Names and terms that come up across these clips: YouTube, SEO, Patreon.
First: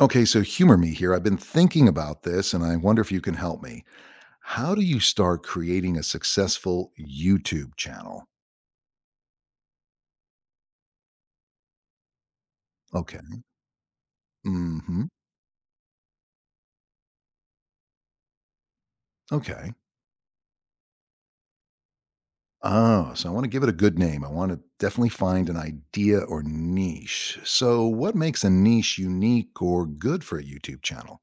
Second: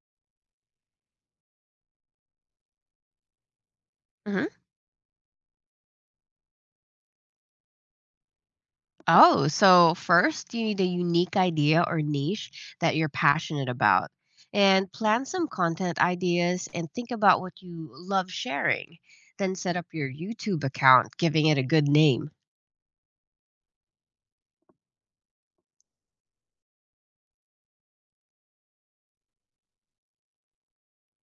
Okay, so humor me here. I've been thinking about this and I wonder if you can help me. Hmm. How do you start creating a successful YouTube channel? Oh, so first you need a unique idea or niche that you're Okay. passionate about. And hmm plan some content ideas and think about what you love sharing. Then Okay. set up your YouTube account, giving it a good name. Oh, so I want to give it a good name. I want to definitely find an idea or niche. So, what makes a niche unique or good for a YouTube channel?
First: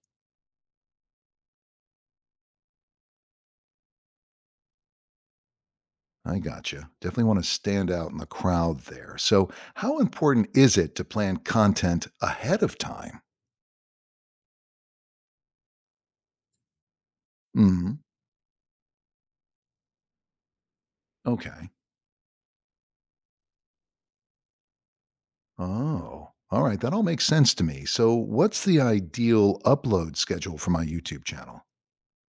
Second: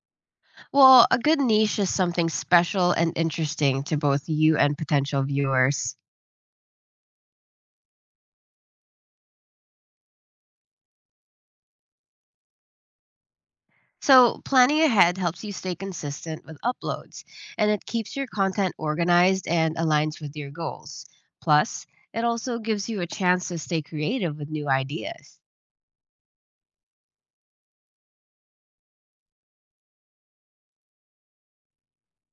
Well, a good niche is something special and interesting to both you and potential viewers. I gotcha. Definitely want to stand out in the crowd there. So, how important is it to plan content ahead of time? So, planning ahead helps you stay consistent with uploads, and it hmm keeps your content organized and aligns with your goals. Okay. Plus, it also gives you a chance to stay creative with new ideas. Oh, all right. That all makes sense to me. So, what's the ideal upload schedule for my YouTube channel?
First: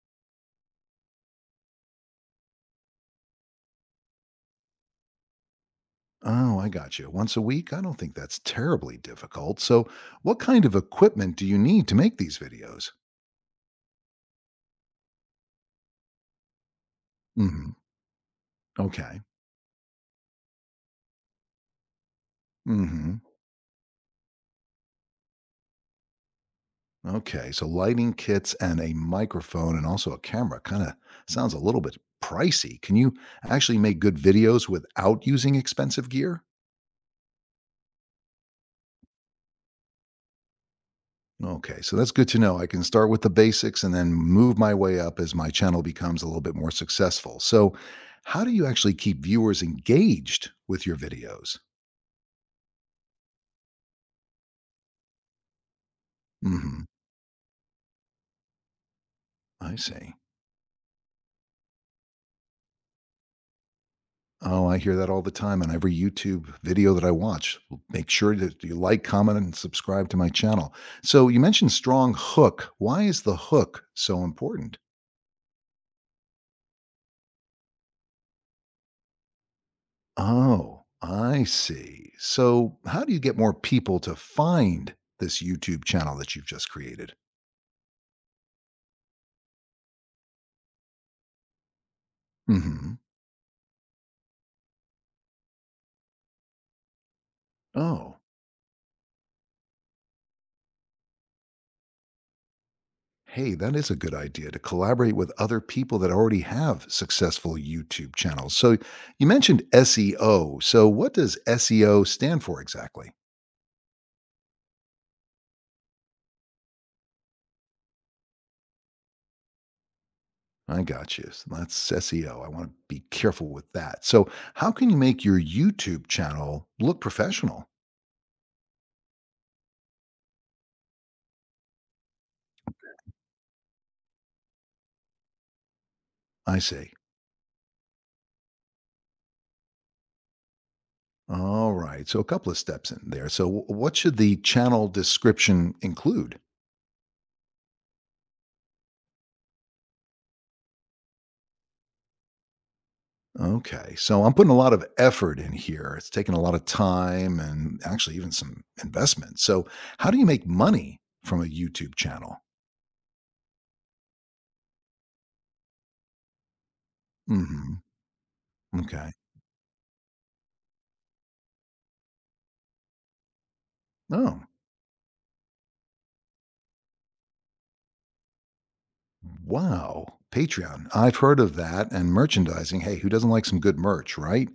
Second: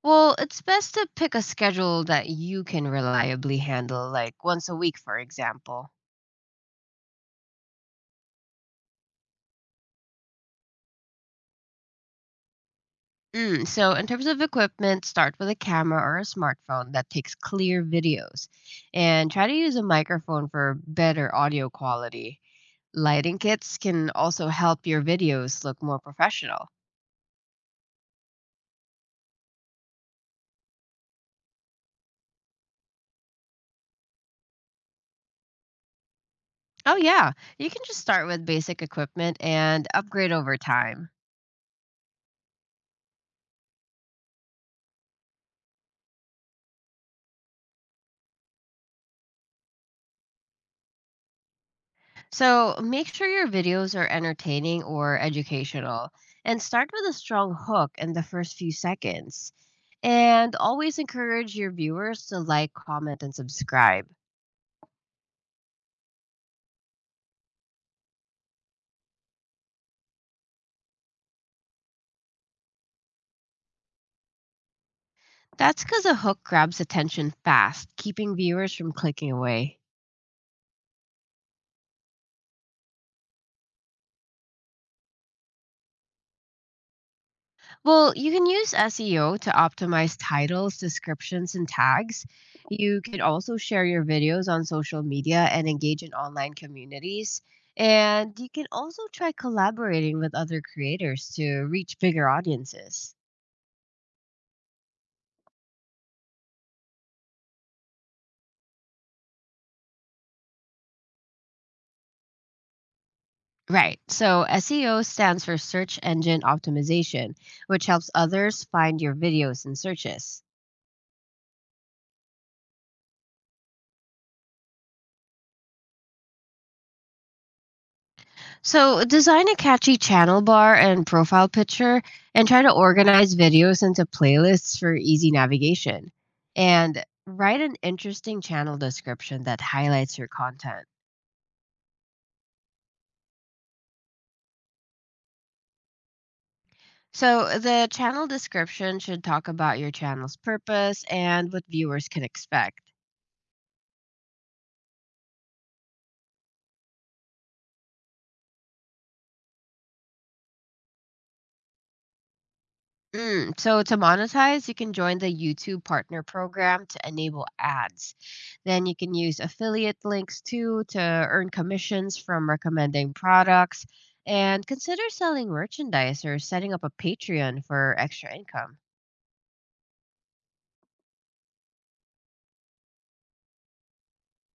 Well, it's best to pick a schedule that you can reliably handle, like once a week, for example. Oh, I got you. Once a week? I don't think that's terribly difficult. So, what kind of equipment do you need to make these videos? So, in terms of equipment, start with a camera or a smartphone that takes Hmm. clear videos, Okay. and try to use a microphone for better audio quality. hmm. Lighting kits can also help your videos look more professional. Okay. So, lighting kits and a microphone and also a camera kind of sounds a little bit pricey. Can you actually make good videos without using expensive gear? Oh, yeah. You can just start with basic equipment and upgrade over time. Okay, so that's good to know. I can start with the basics and then move my way up as my channel becomes a little bit more successful. So, how do you actually keep viewers engaged with your videos? So make sure your videos are entertaining or educational and hmm start with a strong hook in the first few seconds. I see. And always encourage your viewers to like, comment, and subscribe. Oh, I hear that all the time on every YouTube video that I watch. Make sure that you like, comment, and subscribe to my channel. So, you mentioned strong hook. Why is the hook so important? That's because a hook grabs attention fast, keeping viewers from clicking away. Oh, I see. So, how do you get more people to find this YouTube channel that you've just created? Well, you can use SEO to optimize titles, descriptions, and tags. Mhm. You can also share your videos on social media and engage in online communities. Oh, And you can also try collaborating with other creators to reach bigger audiences. hey, that is a good idea to collaborate with other people that already have successful YouTube channels. So you mentioned SEO. So what does SEO stand for exactly? Right. So SEO stands for Search Engine Optimization, which helps others find your videos in searches. I got you. So that's SEO. I want to be careful with that. So how can you make your YouTube channel look professional? So, design a catchy channel bar and profile picture, and try to organize videos into playlists for easy navigation. I see. And write an interesting channel description that highlights your content. All right. So a couple of steps in there. So what should the channel description include? So, the channel description should talk about your channel's purpose and what viewers can expect. Okay, so I'm putting a lot of effort in here. It's taking a lot of time and actually even some investment. So, how do you make money from a YouTube channel? So to monetize, you can join the YouTube Partner Program to enable Mhm. ads. Then you Okay. can use affiliate links too to earn commissions from recommending products, Oh, and consider selling merchandise or setting up a Patreon for extra income. wow. Patreon. I've heard of that and merchandising. Hey, who doesn't like some good merch, right?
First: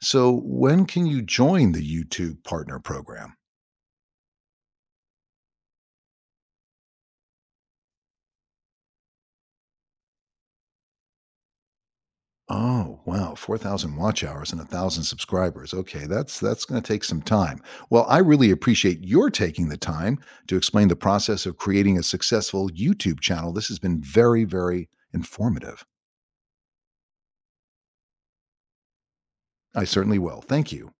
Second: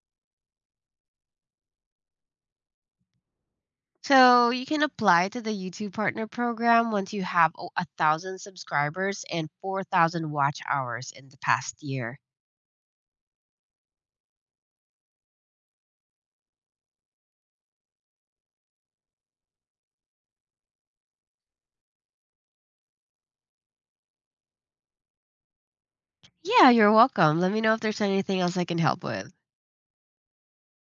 So, when can you join the YouTube Partner Program? So you can apply to the YouTube Partner Program once you have 1,000 subscribers and 4,000 watch hours in the past year. Oh, wow, 4,000 watch hours and 1,000 subscribers. Okay, that's going to take some time. Well, I really appreciate your taking the time to explain the process of creating a successful YouTube channel. This has been very, very informative. Yeah, you're welcome. Let me know if there's anything else I can help with. I certainly will. Thank you.